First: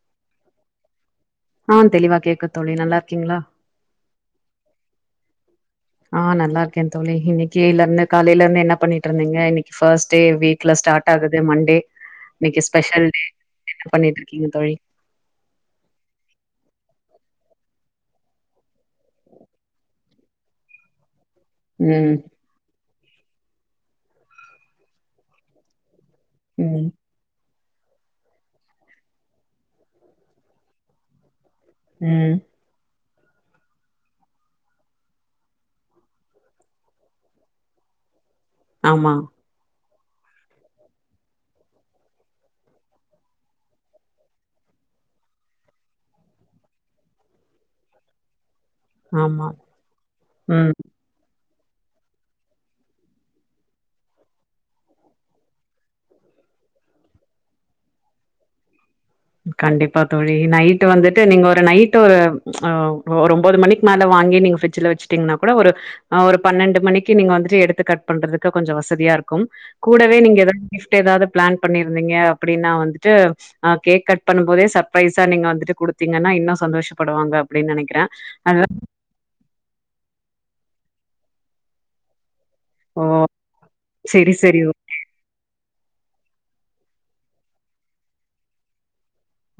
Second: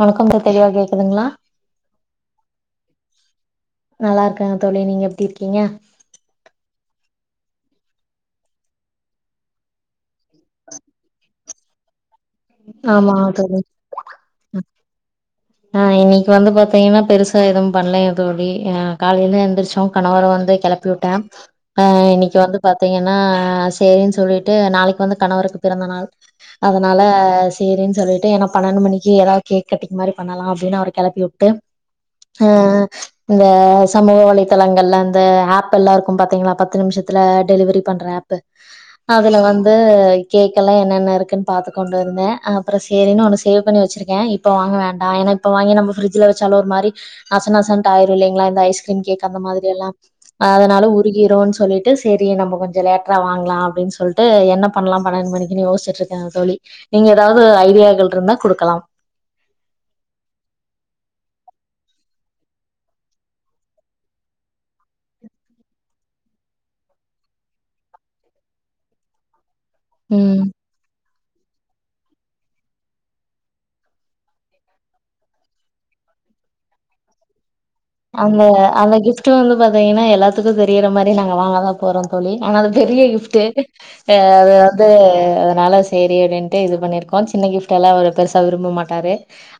வணக்கம் ச தெளிவா கேக்குதுங்களா ஆ தெளிவா கேக்கு தோழி நல்லா இருக்கீங்களா நல்லா இருக்கங்க தோழி நீங்க எப்டிருக்கீ கீங்க ஆ நல்லா இருக்கே தோழி இன்னைக்கு இ இருந்து காலையில இருந்து என்ன பண்ணிட்டு இருந்தீங்க இன்னைக்கு ஃபஸ் டே வீக்ல ஸ்டாட் ஆகுது [unintelligible] மண்டே இன்னைக்கு ஸ்பெஷல் ஆமா டே தோழி என்ன பண்ணிட்டு இருக்கீங்க தோழி ஆ இன்னைக்கு வந்து பாத்தீங்கன்னா பெருஸ் க எதுவு பண்ணல ஏ தோழி காலையில எந்திரிச்சோ கணவர வந்து கெளப்பி விட்டே ஆ ம் இன்னைக்கு வந்து பாத் த்திங்கன்னா சேரின்னு சொல்லிட்டு நாளைக்கு வந்து கணவருக்கு பிறந்த நாள் ம் அதனால ஆ சேரின்னு சொல்லிட்டு ஏன்னா பன்னெண்டு மனிக்கு ஏதாவது கேக் கட்டிங் மாரி பண்ணலா அப்டின்னு அவர களப்பி விட்டு ம் ஆ ஆ இந்த சமூக வலைதளங்கள்ல் அந்த ஆப் எல்லாருக்கு பாத்தீங்களா பத்து நிமிஷத்தில டெலிவரி பண்ற ஆப் பு ஆமா அதுல வந்து கேக்கலா என்னென்ன இருக்குன்னு பாத்துக்கோண் [unintelligible] இருந்தே ஆ அப்புறோ சேரினு சேவ் பண்ணி வச்சிருக்கே இப்ப வாங்க வேண்டாம் ஏன்னா இப்ப வாங்கி நம்ம ஃப்ரிட்ஜுல வச்சாலு ஒரு மாரி நச நசன்டு ஆய்ரு கின் கேக் அந்த ஆமா மாதிரக எல்லா ம் அதனால உருகிருன்சொ சொல்லிட்டு சரி கொஞ்சோ லேட்டரா வாங்கலா அப்படின்னு சொல்ட்டு என்ன பண்ணலா பன்னெட் மணிக்குனு யோச்சிட்டுரு [unintelligible] அந்த தோழி நீங்க ஏதாவது ஐடியாக்கள் இருந்தா குடுக்கலா கண்டிப்பா தோழி நைட்டு வந்துட்டு நீங்க ஒரு நைட் ஒரு ஆ ஒரு ஒன்பது மணிக்கு மேல வாங்கி நீங்க ஃபிரிட்ச்சில வச்சுட்டீங்கன்னா கூட ஒரு ஒரு பன்னெண்டு மணிக்கு நீங்க வந்துட்டு எடுத்து கட் பண்றதுக்கு கொஞ்ச வசதியா இருக்கு கூடவே நீங்க ம். எதாவது கிஃப்ட் ஏதாவது பிளான் பண்ணிருந்தீங்க அப்படின்னா வந்துட்டு அ கேக் கட் பண்ணும் போதே சர்ப்ரைஸா நீங்க வந்துட்டு குடுத்தீங்கன்னா இன்னு சந்தோஷப்படுவாங்க அப்டின்னு நெனைக்கிறே அந்த அதா அந்த கிஃப்ட்டு வந்து பாத்தீங்கன்னா எல்லாத்துக்கு தெரியற மாரி நாங்க வாங்க தா போறோ தோழி ஆனா அது பெரிய ஓ கிஃப்டு செரி அஅது செரி வந்து அதனால சரி அப்டின்ட்டு இது பண்ணியிருக்கோ சின்ன கிஃப்ட்டெல்லா ஒரு பேருசா விரும்ப மாட்டாரு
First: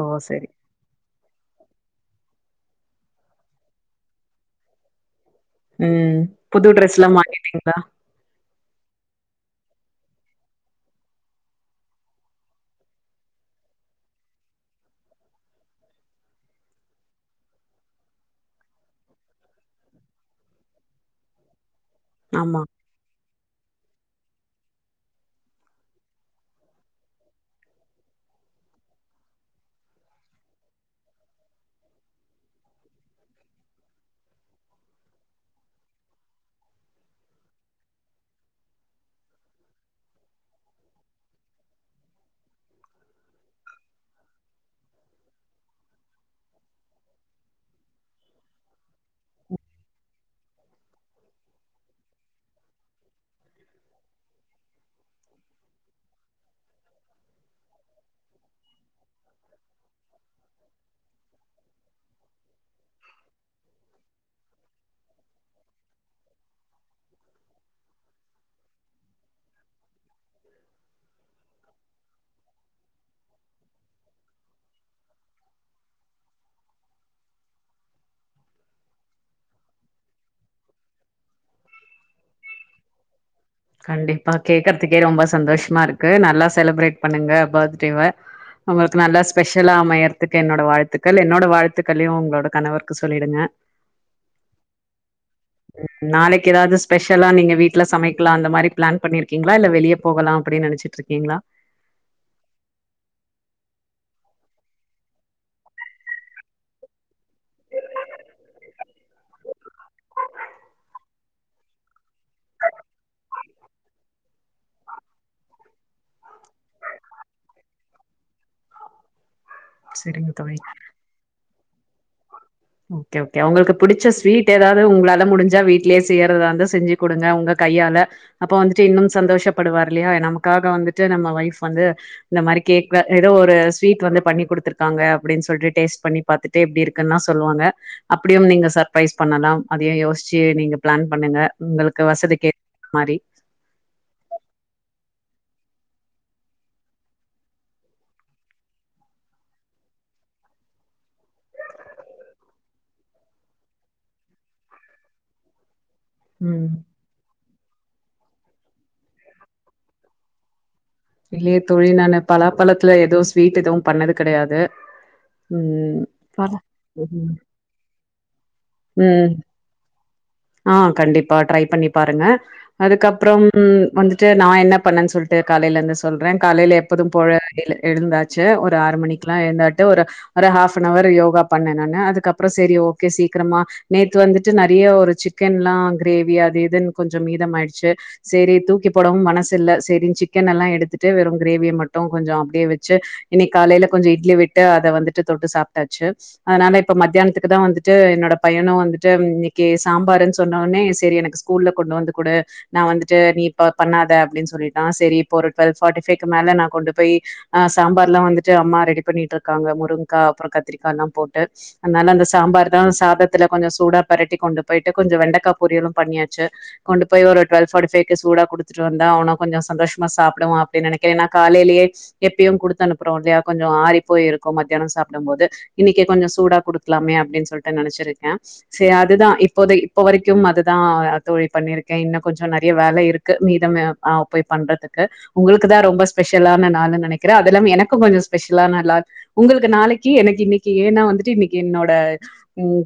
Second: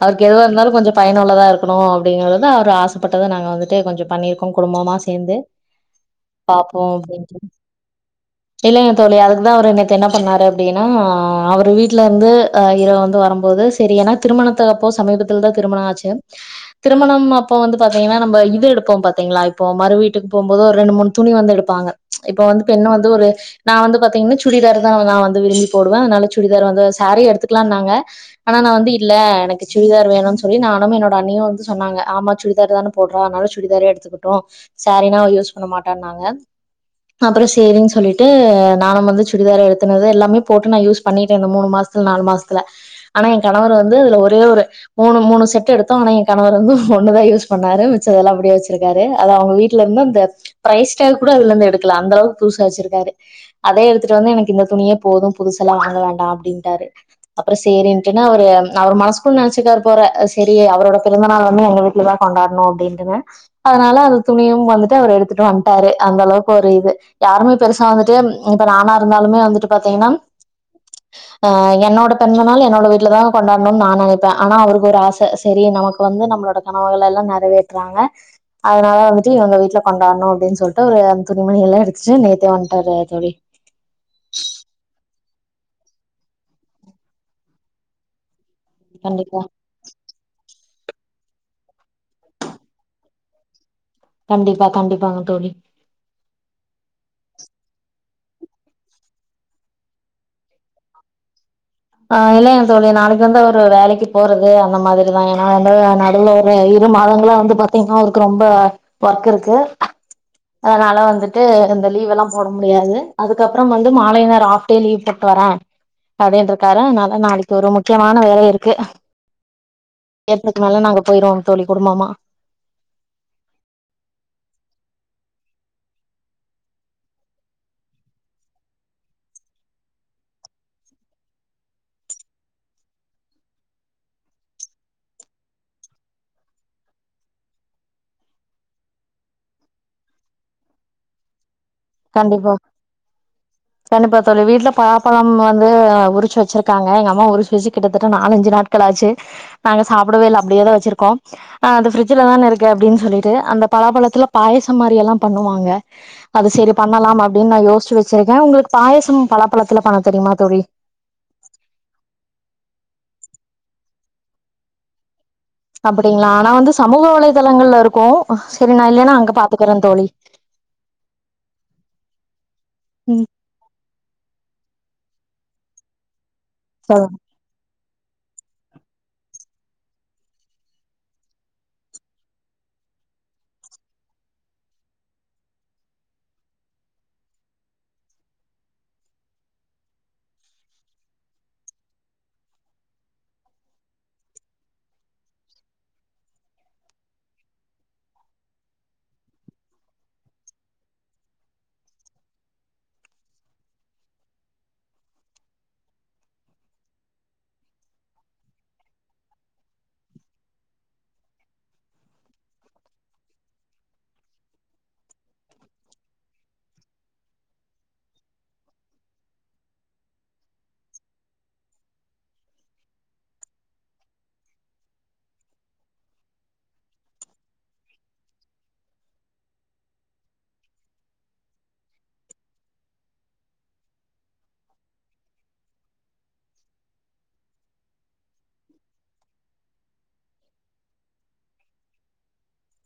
ஓ அவருக்கு எதுவ செரி இருந்தாலு கொஞ்ச பயன் உள்ளதா இருக்கணும் அப்படிங்கறது அவர் ஆச ப்பட்டதது நாங்கள் வந்துட்டு கொஞ்சோ பண்ணியிருக்கோ குடும்பம சேந்து ம் புது பாப்போ ட்ரெஸ்லா அப்பிடின்ட்டு மாட்டிட்டீங்களா இல்லைங் தோழி அதுக்குதா அவரு எ த் என்ன பண்ணாரு அப்பிடின்னா அவர் வீட்ல இருந்து அ ஹீரோ வந்து வருபோது சேரி ஏனா திருமணத்து அப்போ சமீபத்திலதா திருமணோ ஆச்சி திருமணம் அப்ப வந் பாத்தீங்கன்னா நம்ம இது எடுப்போ பாத்தீங்கள இப்ப மறு வீட்டுக்கு போம்போது ஒரு ரெண்டு மூணு துணி வந்து எடுப்பாங்க இப்ப ஆமா வந்து பெண்ணு வந்து ஒரு நா வந்து பாத் த்திங்கன்னா சுடிதார் தா நா வந்து விரும்பி போடுவே அதனால சுடிதார் வந்து சாரி எடுத்துக்கலாங்க ஆனா நா வந்து இல்ல எனக்கு சுடிதார் வேணு சொல்லி நானுமே என்னோட அன்னியு வந்து சொன்னாங்க ஆமா சுடிதார் தான போடுர அனால சுடிதார் எடுத்துக்கிட்டோ சாரீனா யூஸ் பண்ண மாட்டங்க அப்புறோ சேரின்னு சொல்லிட்டு நானு வந்து சுடிதார எடுத்தனால எல்லாமே போட்டு நா யூஸ் பண்ணிட்டே மூனு மாசத்துல நாலு மாசத்துல ஆனா ஏ கணவர் வந்து இதுல ஒரே ஒரு மூனு மூனு செட் எடுத்தோ ஆனா ஏ கணவர் வந்து ஒன்னுதா யூஸ் பண்ணாரு மிஞ்சதல்ல எல்லா அப்பிடியே வச்சிருக்காரு அத அவுங்க வீட்ல இருந்து அந்த பிரஸ் டேக் கூட அதுலருந்து எடுக்கல அந்த அளவுக்கு புதுசா வச்சிருக்காரு அதே எடுத்துட்டு வந்து எனக்கு இந்த துணியே போது புதுசல்லா வாங்க வேண்டா அப்பிடின்டாரு அப்புறோ சேரின்ட்டுன்னா அவரு அவரு மனசுக்குள்ள நெனச்சிக்காரு போற சேரி அவரோட பிறந்த நாளுமே எங்க கொண்டாடணு அப்பிடின்டுனு அதனால அந்த துணியு வந்துட்டு அவர் எடுத்துட்டு வந்துட்டாரு அந்த அளவுக்கு ஒரு இது யாருமே பெருசா வந்துட்டு இப்ப நானா இருந்தாலுமே வந்துட்டு பாத்தீங்கன்னா ஆ என்னோட பிறந்த நாள் என்னோட வீட்லதா கொண்டாடணுன் நா நெனைப்பே ஆனா அவுருக்கு ஒரு ஆச சேரி நமக்கு வந்து நம்மளோட கனவுகல்லா நெறவேற்றாங்க அதனால வந்துட்டு இவுங்க வீட்ல கொண்டாடணு அப்பிடின் சொல்ட்டு ஒரு அந்த துணிமணி எல்லா எடுத்துட்டு நேத்தே வந்துட்டாரு தோழி கண்டிப்பா கேக்குறதுக்கே ரொம்ப சந்தோஷமா இருக்கு நல்லா செலிப்ரேட் பண்ணுங்க பர்த்டேவ அவுங்களுக்கு நல்லா கண்டிப்பா ஸ்பெஷலா அமையறத்துக்கு என்னோட வாழ்த் த்துக்கள் என்னோட வாழ்த்துக்களையு உங்களோட கணவருக்கு சொல்லிடுங்க கண்டிப்பா கண்டிப்பாங்க தோழி நாளைக்கு ஏதாவது ஸ்பெஷலா நீங்க வீட்ல சமைக் க்கலா அந்த மாரி பிளான் பண்ணிருக்கீங்களா இல்ல வெளியே போகலா அப்பிடின் நெனச்சிட்டு இருக்கீங்களா ஆ இல்லங்க தோழி நாளைக்கு வந்து அவ வேலைக்கு போறது அந்த மாதிரிதா ஏன்னா வந்து நடுல ஒரு இரு மாதங்களா வந்து பாத்தீங்கன்னா அவருக்கு ரொம்ப ஒர்க் இருக்கு அதனால வந்துட்டு இந்த லீவ் எல்லா போட முடியாது அதுக்கப்புறோ வந்து மாலை நேரோ ஆஃப்டே லீவ் போட்டு வரே அப்பிடின்ற ண்டாரா அனாலா நாளைக்கு ஒரு முக்கியமான வேலை இருக்கு செரிங்க தோழி ஏப்பறக்கு மேல நாங்க போயிறோ தோழி குடுபம்மா ஓகே ஓகே உங்களுக்கு புடிச்ச ஸ்வீட் ஏதாவது உங்களால முடிஞ்சா வீட்லியே செய்யறதாந்தா செஞ்சி குடுங்க உங்க கையால அப்ப வந்துட்டு இன்னும் சந்தோஷப்படுவாரு இல்லையா நமக்காக வந்துட்டு நம்ம வயஃப் வந்து இந்த மாதிரி கேக் எதோ ஒரு ஸ்வீட் வந்து பண்ணி குடுத்திருக்காங்க அப்பிடின் சொல்ட்டு டேஸ்ட் பண்ணி பாத்துட்டு எப்பிடி இருக்குனா சொ சொல்லுவாங்க அப்பிடியும் நீங்க சர்பரைஸ் பண்ணலா அதியு யோசிச்சி நீங்க பிளான் பண்ணுங்க உங்களுக்கு வசதிக்கு கண்டிப்பா ஏத்த மாரி கண்டிப்பா தோழி வீட்ல பழாப்பழம் ம் வந்து உரிச்சி வச்சிருக்காங்க எங்க அம்மா உரிச்சி வைச்சி கிட்டத்தட்ட நாலஞ்சி நாட்கள் அச்சி நாங்க சாப்பிடவே இல்ல அப்பிடியேதா வச்சிருக்கோ அந்த ஃப்ரிஜ்லதான இருக்கு அப்பிடின் சொல்லிட்டு அந்த பழாப்பழத்துல பாயசம் மாரி எல்லா பண்ணுவாங்க ம் ஆமா அப்பிடின் நா யோசிவச்சிருக்கே உங்களுக்கு பாயாசோ பலாபழத்துல பண்ண தெரியுமா தோழி இல்லையே தோழி நா பலாப்பழத்துல எதுவு ஸ்வீட் எதுவு பண்ணது கெடையாது ம் அப்படிங்களா ஆனா வந்து சமூக வலைதளங்கள்ல இருக்கு சரி நா இல்லைன்னா ம் அங்க பாத்துக்கறே தோழி ஆ கண்டிப்பா டிரை பண்ணி பாருங்க ம் அதுக்கப்புறோம் வந்து ட்டு நா என்ன பண்ணேன் சொல்ட்டு காலையில இருந் சொல்றே காலையில எப்போது சொல்லுங்க போல எழுந்தாச்சி ஒரு ஆறு மணிக்குல்லா எழுந்தாட்டு ஒரு ஒரு ஹாஃப்ன்னவர் யோகா பண்ணே நானு அதுக்கப்புறோ சேரி ஓகே சீக்கிரமா நேத்து வந்துட்டு நெறைய ஒரு சிக்கன்ல்லா கிரேவி அது இதுன்னு கொஞ்சம் மீதம் ஆயிடுச்சி சேரி தூக்கி போடவு மனசு இல்ல சேரின் சிக்கன் எல்லா எடுத்து ட்டு வெறு கிரேவி மட்டு கொஞ்சோ அப்பிடியே வச்சி இன்னிக்கு காலையில கொஞ்ச இட்லி விட்டு அத வந்துட்டு தொட்டு சாப்பிட்டாச்சி அதனால இப்ப மத்தியானத்துக்கு தா வந்துட்டு என்னோட பையனு வந்துட்டு இன்னிக்கு சாம்பருன்னு சொன்னோன்னே சேரி எனக்கு ஸ்கூல்ல கொண்டு வந்து குடு நா வந்துட்டு நீ ப பண்ணாத அப்பிடின்னு சொல்லிட்டா சேரி இப்பொரு டு்வெல் பார்டி ஃபைக்கு மேல நா கொண்டு போய் ஆ சாம்பார்ல்லா வந்துட்டு அம்மா ரெடி பண்ணிட்டு இருக்காங்க முருங்கா அப்புறோ கத்திரிக்கா எல்லா போட்டு அனால அந்த சாம்பார்தா சாதத்துல கொஞ்சோ சூடா பரட்டி கொண்டு போயிட்டு கொஞ்சோ வெண்டக்கா பொரியலு பண்ணியாச்சி கொண்டு போய் ஒரு டுவல் ஃபார்டிஃபை்க சூடா குடுத்துட்டு வந்தா அவன கொஞ்ச சந்தோஷமா சா டு அப்பிடி நெனைக்க ஏன்னா காலைலியே எப்பியு குடுத்து அனுப்புறோ இல்லையா கொஞ்சோ ஆரி போயிருக்கு மத்தியானம் சாப்பிடு போது இன்னிக்கு கொஞ்ச சூடா குடுக்கலாமே அப்பிடின்னு சொல்லிட்டு நெனைச்சிருக்கே சே அதுதா இப்போதை இப்ப வரைக்கு அதுதா தோழி பண்ணிருக்கே இன்னு கொஞ்சோ நெறைய வேல இருக்கு மீதம் ஆ போய் பண்றதுக்கு உங்களுக்கு தா ரொம்ப ஸ்பெஷலான நாள்னு நெனைக்கிறே அதெல்லா எனக்கு கொஞ்சோ ஸ்பெஷலான லால் உங்களுக்கு நாளைக்கு எனக்கு இன்னிக்கு ஏன்னா வந்துட்டு இன்னிக்கு என்னோட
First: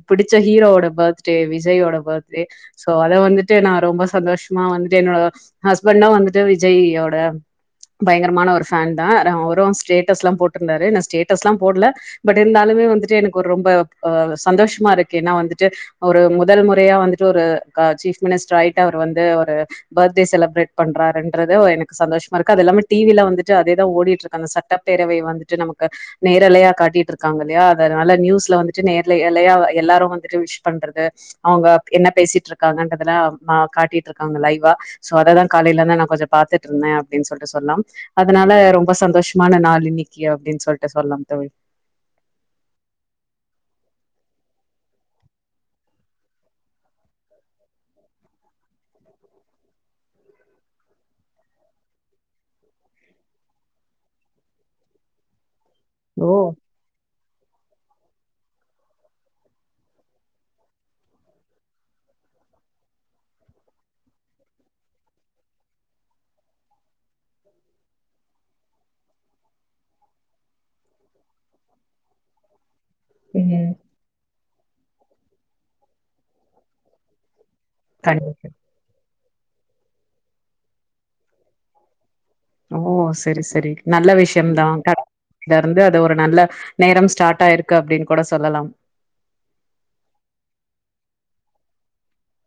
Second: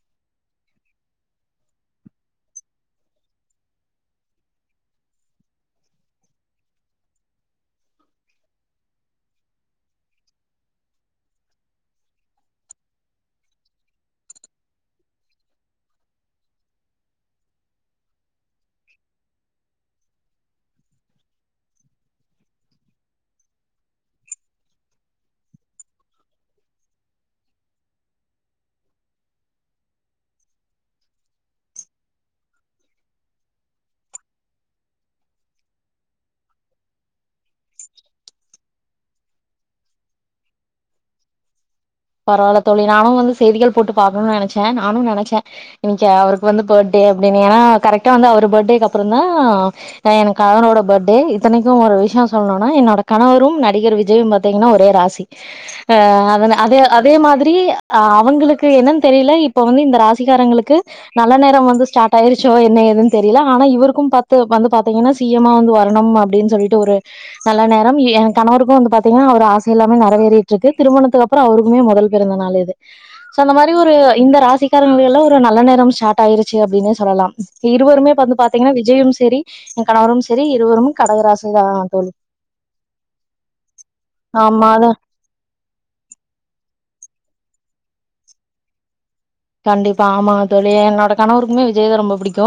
பிடிச்ச ஹீரோட பர்த்டடே விஜயோட பர்த்டே சோ அத வந்துட்டு நா ரொம்ப சந்தோஷமா வந்துட்டு என்னோட ஹஸ்பண்டா வந்துட்டு விஜய்யோட பயங்கரமான ஒரு ஃபேன்தா அவரு ஸ்டேட்டஸ் எல்லா போட்டிருந்தாரு நா ஸ்டேட்டஸ்ல்லா போடல பட் இருந்தாலுமே வந்துட்டு எனக்கு ஒரு ரொம்ப அ சந்தோஷமா இருக்கு ஏன்னா வந்துட்டு அவுரு முதல் முறையா வந்துட்டு ஒரு சீப் மினிஸ்டர் ஆயிட்டு அவர் வந்து ஒரு பர்த்டே செலிப்ரேட் பண்றான்றது எனக்கு சந்தோஷ் மா இருக்கு அதுல்லாம டி வி ல வந்துட்டு அதேதா ஓடிட்ருக்கு அந்த சட்டப்பேரவை வந்துட்டு நமக்கு நேரலையா காட்டிட்ருக்காங்கல்லயா அதனால நியூஸ்ல வந்துட்டு நேர்ல எலயா எல்லாரு வந்துட்டு விஷ் பண்றது அவுங்க என்ன பேசிட்ருக்காங்கன்றதல்லாஅ காட்டிட்ருக்காங்க லைவா சோ அததா காலைலெந்து நா கொஞ்சொ பாத்துட்ருந்தே அப்டின் சொல்ட்டு சொல்லாம் அதுனால ரொம்ப சந்தோஷமான நாள் இன்னக்கி அப்டின் சொல்ட்டு சொல்லாம் தோழி பரவால்ல தோழி நானு வந்து செய்திகள் போட்டு பாக்கனு நெனச்சே நானு நெனச்சே இன்னைக்கு அவருக்கு வந்து பர்டே அப்டின்னு ஏனா கரெக்டா வந்து அவர் பர்டேக்கு அப்புறந்தா எனக் கணவனோட பர்டே இத்தனைக்கு ஒரு விஷ்யொ சொல்னுனா என்னோட கணவரும் நடிகர் விஜயும் பாத்தீங்கனா ஒரே ராசி ஆ ஓ அதன அதே அதே மாதிரி அ அவுங்களுக்கு என்னன் தெரில இப்ப வந்து இந்த ராசிக்காரங்களுக்கு நல்ல நேரம் வந்து ஸ்டார்ட் ஆயிருச்சோ என்ன ஏதுன் தெரில ஆனா இவருக்கும் பத்து வந்து பாத்தீங்கனா சி எம்‌ மா வந்து வரனும் அப்டின் சொல்ட்டு ஒரு நல்ல நேரம் எ கணவருக்கு வந்து பாத்தீங்கனா அவர் ஆசை எல்லாமே நெறவேறிட்ருக்கு திருமணத்துக்கப்றொ முமே மொதல் பிறந்த நாள் இது சோ அந்த ம் மாரி ஒரு இந்த ராசி க்காரங்களுக்கெல்லா ஒரு நேரம் ஸ்டாட் ஆயிருச்சு அப்டின்னு சொல்லலாம் இருவருமே வந்து கண்டிப்பா பாத்தீங்கனா விஜயும் சேரி எ கணவரும் செரி இருவரும் கடகராசிதா தோழி ஓ செரி செரி நல்ல விஷ்யம்தா ஆமா அது [inaudible] இருந்து அத ஒரு நல்ல நேரம் ஸ்டாட் ஆயிருக்கு அப்டின் கூட சொல்லலாம் கண்டிப்பா ஆமா தோழி என்னோட கணவருக்குமே விஜய் தா ரொம்ப புடிக்கு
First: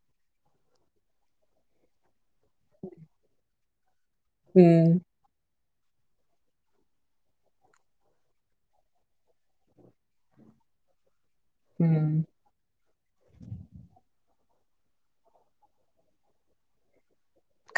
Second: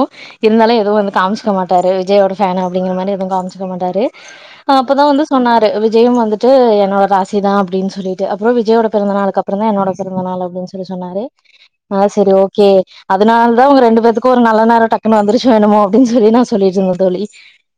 இருந்தாலு எதுவு வந்து காமிச்சுக்க மாட்டாரு விஜயோட ஃபேனு அப்டிங்கிற மாரி எதுவு காமிச்சுக்க மாட்டாரு ம் அப்பதா வந்து சொன்னாரு விஜயும் வந்து ட்டு என்னோட ராசி தா அப்டின் சொல்லிட்டு அப்றொ விஜயோட பிறந்த நாளுக்கப்றொந் தா என்னோட பிறந்த நாள் அப்டின் சொல்லி சொன்னாரு ஆ ம் செரி ஓகே அதுனால் தா உங்க ரெண்டு பேத்து க்கு ஒரு நல்ல நேரொ டக்குனு வந்துருச்சோ என்னமோ அப்டின் சொல்லி நா சொல்லிட்ருந்த தோழி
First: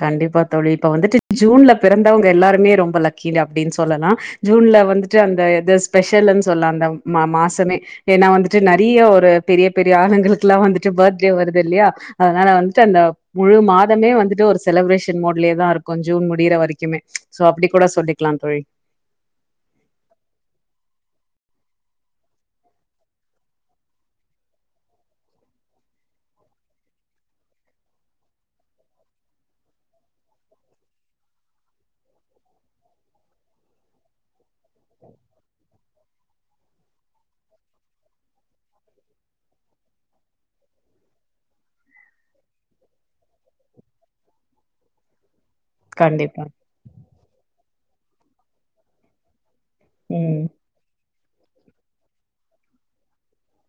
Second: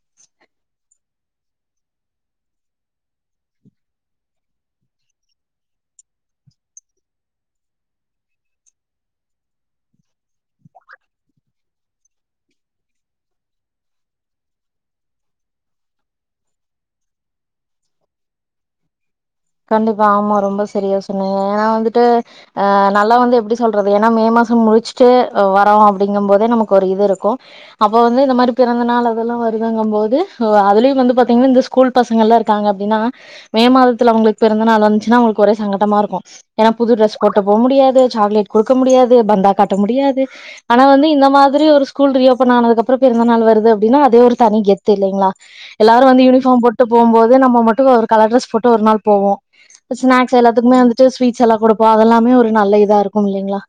கண்டிப்பா தோழி இப்ப வந்துட்டு ஜூன்ல பிறந்தவுங்க எல்லாருமே ரொம்ப லக்கீடு அப்டின் சொல்லலா ஜூன்ல வந்துட்டு அந்த எது ஸ்பெஷலுனு சொல்லா அந்த மா மாசமே ஏனா வந்துட்டு நெறைய ஒரு பெரிய பெரிய ஆளுங்களுக்குலா வந்துட்டு பர்த்டே வருதுல்லயா அதுனால வந்துட்டு அந்த முழு மாதமே வந்துட்டு ஒரு செலிப்ரேஷன் மோட்லயே தா இருக்கு ஜூன் முடியிற வரைக்குமே சோ அப்டி கூட சொல்லிக்லாம் தோழி கண்டிப்பா ஆமா ரொம்ப சரியா சொன்னிங்க ஏனா வந்துட்டு அ நல்லா வந்து எப்டி சொல்றது ஏனா மே மாசம் முடிச்சுட்டு வரோ அப்டிங்கம் போதே நமக்கு ஒரு இது இருக்கு அப்ப வந்து இந்த மாரி பிறந்த நாள் அதெல்லா வருதுங்கம்போது அதுலயு வந்து பாத்தீங்னா இந்த ஸ்கூல் பசங்கள்லா இருக்காங்க அப்டின்னா மே மாதத்துல அவுங்ளுக் பிறந்த நாள் வந்ச்சுனா அவுங்ளுக்கு ஒரே சங்கட்டமா இருக்கு ஏனா புது ட்ரெஸ் போட்டு போ முடியாது சாக்லேட் குடுக்க முடியாது பந்தா காட்ட முடியாது ஆனா வந்து இந்த மாதிரி ஒரு ஸ்கூல் ரீ ஓபன் ஆனதுக்கப்றொ பிறந்த நாள் வருது அப்டின்னா அதே ஒரு தனி கெத்து இல்லைங்ளா எல்லாரு வந்து கண்டிப்பா யூனிஃபாம் போட்டு போம்போது நம்ம மட் டு ஒரு கலர் ட்ரெஸ் போட்டு ஒரு நாள் போவோ ஸ்நாக்ஸ் ம் எல்லாத்துக்குமே வந்துட்டு ஸ்வீட் ஸெல்லா குடுப்போ அதெல்லாமே ஒரு நல்ல இதா இருக்கு இல்லிங்ளா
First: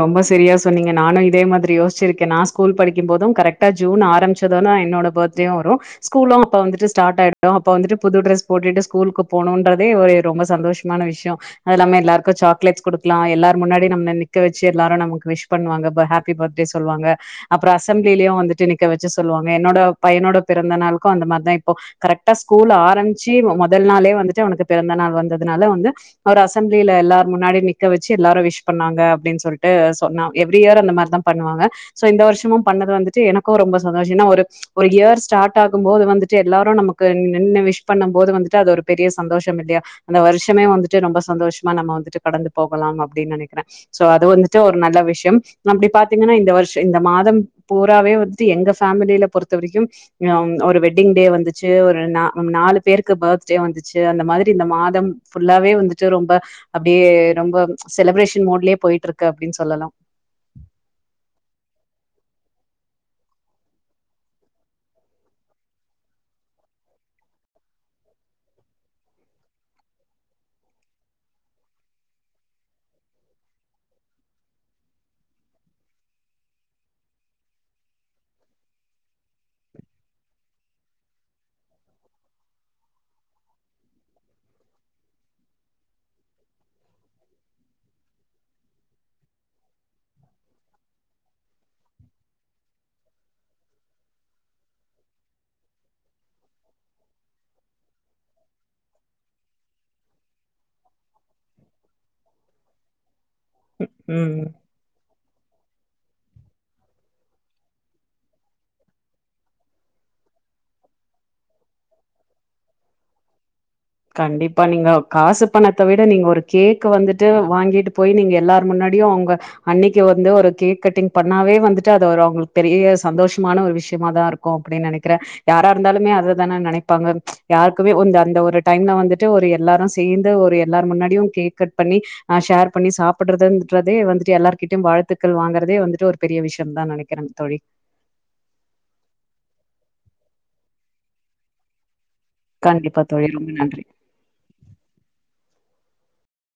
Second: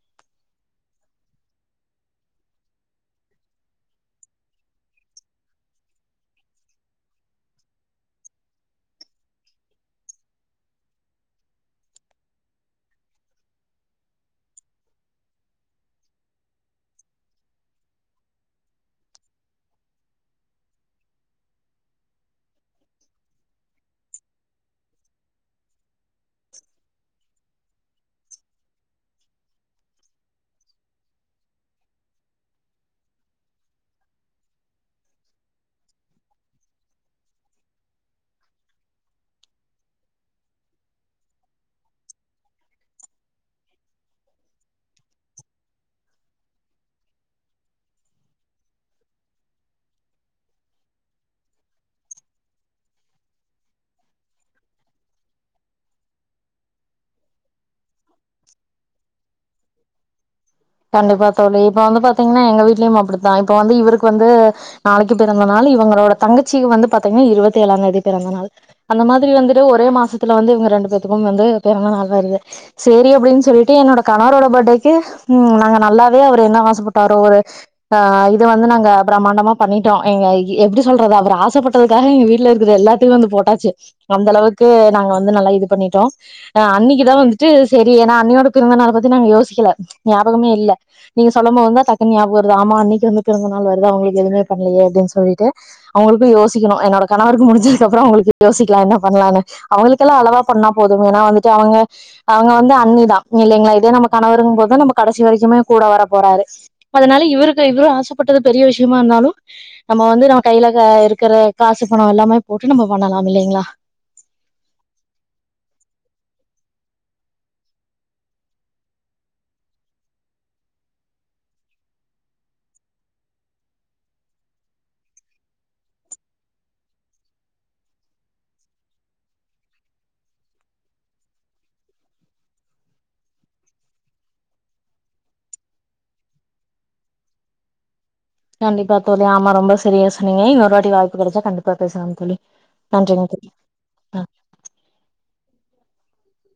ரொம்ப சரியா சொன்னீங்க நானு இதே மாதிரி யோசுச்சிருக்கே நா ஸ்கூல் படிக்கும் போது கரெக்டா ஜூன் ஆரம்மிச்சதோனா என்னோட பர்த்டேயு வரு ஸ்கூலு அப்ப வந்துட்டு ஸ்டார்ட் ஆயிடு அப்ப வந்துட்டு புது ட்ரெஸ் போட்டுட்டு ஸ்கூலுக்கு போனூன்றதே ஒரு ரொம்ப சந்தோஷ்மான விஷ்யோ அதுல்லாம எல்லாருக்கு சாக்லேட்ஸ் குடுக்லா எல்லார் முன்னாடி நம்ம நிக் க வச்சு எல்லாரு நமக்கு விஷ் பண்ணுவாங்க ஹாப்பி பர்த்டே சொல்வாங்க அப்ற அசம்ப்ளிலயு வந்துட்டு நிக்க வச்சு சொல்வாங்க என்னோட பையனோட பிறந்தாளுக்கு அந்த மார்தா இப்போ கரெக்டா ஸ்கூல் ஆரம்பிச்சி மொதல் நாளே வந்துட்டு அவனுக்கு பிறந்த நாள் வந்ததுனால வந்து அவர் அசம்ப்ளில எல்லார் முன்னாடி நிக்க வச்சு எல்லாரு விஷ் பண்ணாங்க அப்டின் சொல்ட்டு சொன்னா எவ்ரி இயர் அந்த மார்தா பண்ணுவாங்க சோ இந்த வர்ஷமு பண்ணது வந்துட்டு எனக்கு ரொம்ப சந்தோஷொ எனா ஒரு ஒரு இயர் ஸ்டார்ட் ஆகும் போது வந்துட்டு எல்லாரு நமக்கு நின்னு விஷ் பண்ணும் போது வந்துட்டு அது ஒரு பெரிய சந்தோஷம் இல்யா அந்த வருஷமே வந்துட்டு ரொம்ப சந்தோஷமா நம்ம வந்துட்டு கடந்து போகலாம் அப்டின் நெனக்கிறே சோ அது வந்துட்டு ஒரு நல்ல விஷ்யம் அப்டி பாத்தீங்கன்னா இந்த வருஷ இந்த மாதம் பூராவே வந்துட்டு எங்க ஃபேமிலில பொறுத்த வரைக்கும் அ ஒரு வெட்டிங் டே வந்துச்சு ஒரு ந நாலு பேருக்கு பர்த் டே வந்துச்சு அந்த மாதிரி இந்த மாதம் ஃபுல்லாவே வந்துட்டு ரொம்ப அப்டியே ரொம்ப செலிப்ரேஷன் மோட்லயே போயிட்ருக்கு அப்டின் சொல்லலா கண்டிப்பா தோழி இப்ப வந்து பாத்தீங்கனா எங்க வீட்லயும் அப்டித்தா இப்ப வந்து இவருக்கு வந்து நாளைக்கு பிறந்த நாள் இவுங்களோட தங்கச்சிக்கு வந்து பாத்தீங்கனா இருவத்தி ஏழாந் தேதி பிறந்த நாள் அந்த மாதிரி வந்துட்டு ஒரே மாசத்துல வந்து இவுங்க ரெண்டு பேத்துக்கும் வந்து பிறந்த நாள் வருது சேரி அப்டின் சொல்லிட்டு என்னோட கணவரோட பர்டேக்கு ம் நாங்க நல்லாவே அவர் என்ன ஆசப்பட்டாரோ ஒரு ஆ இத வந்து நாங்க பிரம்மாண்டமா பண்ணிட்டோ எங்க எப்டி சொல்றது அவர் ஆசப்பட்டதுக்காக எங்க வீட்லருக்கது எல்லாத்தையு வந்து போட்டாச்சு அந்த அளவுக்கு நாங்க வந்து நல்லா இது பண்ணிட்டோ அ அண்ணிக்குதா வந்துட்டு சேரி ஏனா அண்ணியோட பிறந்த நாள் பத்தி நாங்க யோசிக்கல ஞாபகமே இல்ல நீங்க சொல்லம்மோது தா டக்குன் ஞாபக வருது ஆமா அண்ணிக்கு வந்து பிறந்த நாள் வருது அவுங்ளுக்கு எதுவுமே பண்லயே அப்டின் சொல்லிட்டு அவுங்களுக்கு யோசிக்கனு என்னோட கணவருக்கு முடிஞ்சதுக்கப்றொ அவுங்களுக்கு யோசிக்லா என்ன பண்லானு அவுங்களுக்கெல்லா அளவா பண்ணா போதும் ஏனா வந்துட்டு அவுங்க அவுங்க வந்து அண்ணிதா இல்லலைங்ளா இதே நம்ம ம் கணவரும் போது நமக்கு கடைசி வரைக்குமே கூட வர போறாரு அதனால இவருக்கு இவரு ஆசப்பட்டது பெரிய விஷயமா இருந்தாலு நம்ம வந்து நம்ம கையில இருக்குற காசு பண எல்லாமே போட்டு நம்ம பண்ணலா இல்லைங்ளா கண்டிப்பா நீங்க காசு பணத்த விட நீங்க ஒரு கேக் வந்துட்டு வாங்கிட்டு போய் நீங்க எல்லார் முன்னாடியு அவுங்க அன்னைக்கு வந்து ஒரு கேக் கட்டிங் பண்ணாவே வந்துட்டு அத ஒரு அவுங்களுக்கு பெரிய சந்தோஷமான ஒரு விஷயமா தா இருக்கு அப்டின்னு நெனக்குறே யாரா இருந்தாலுமே அததானே நெனைப்பாங்க யாருக்குமே வந்து அந்த ஒரு டைம்லா வந்துட்டு ஒரு எல்லாரு சேர்ந்து ஒரு எல்லார முன்னாடியு கேக் கட் பண்ணி அ ஷேர் பண்ணி சாப்டுறதுன்றதே வந்துட்டு எல்லார்கிட்டயு வாழ்த்துக்கள் வாங்கறதே வந்துட்டு ஒரு பெரிய விஷயந்தா நெனக்குறே தோழி கண்டிப்பா தோழி ஆமா ரொம்ப சரியா சொன்னீங்க இன்னோரு வாட்டி வாய்பு கெடச்சா கண்டிப்பா பேசலா கண்டிப்பா தோழி ரொம்ப நன்றி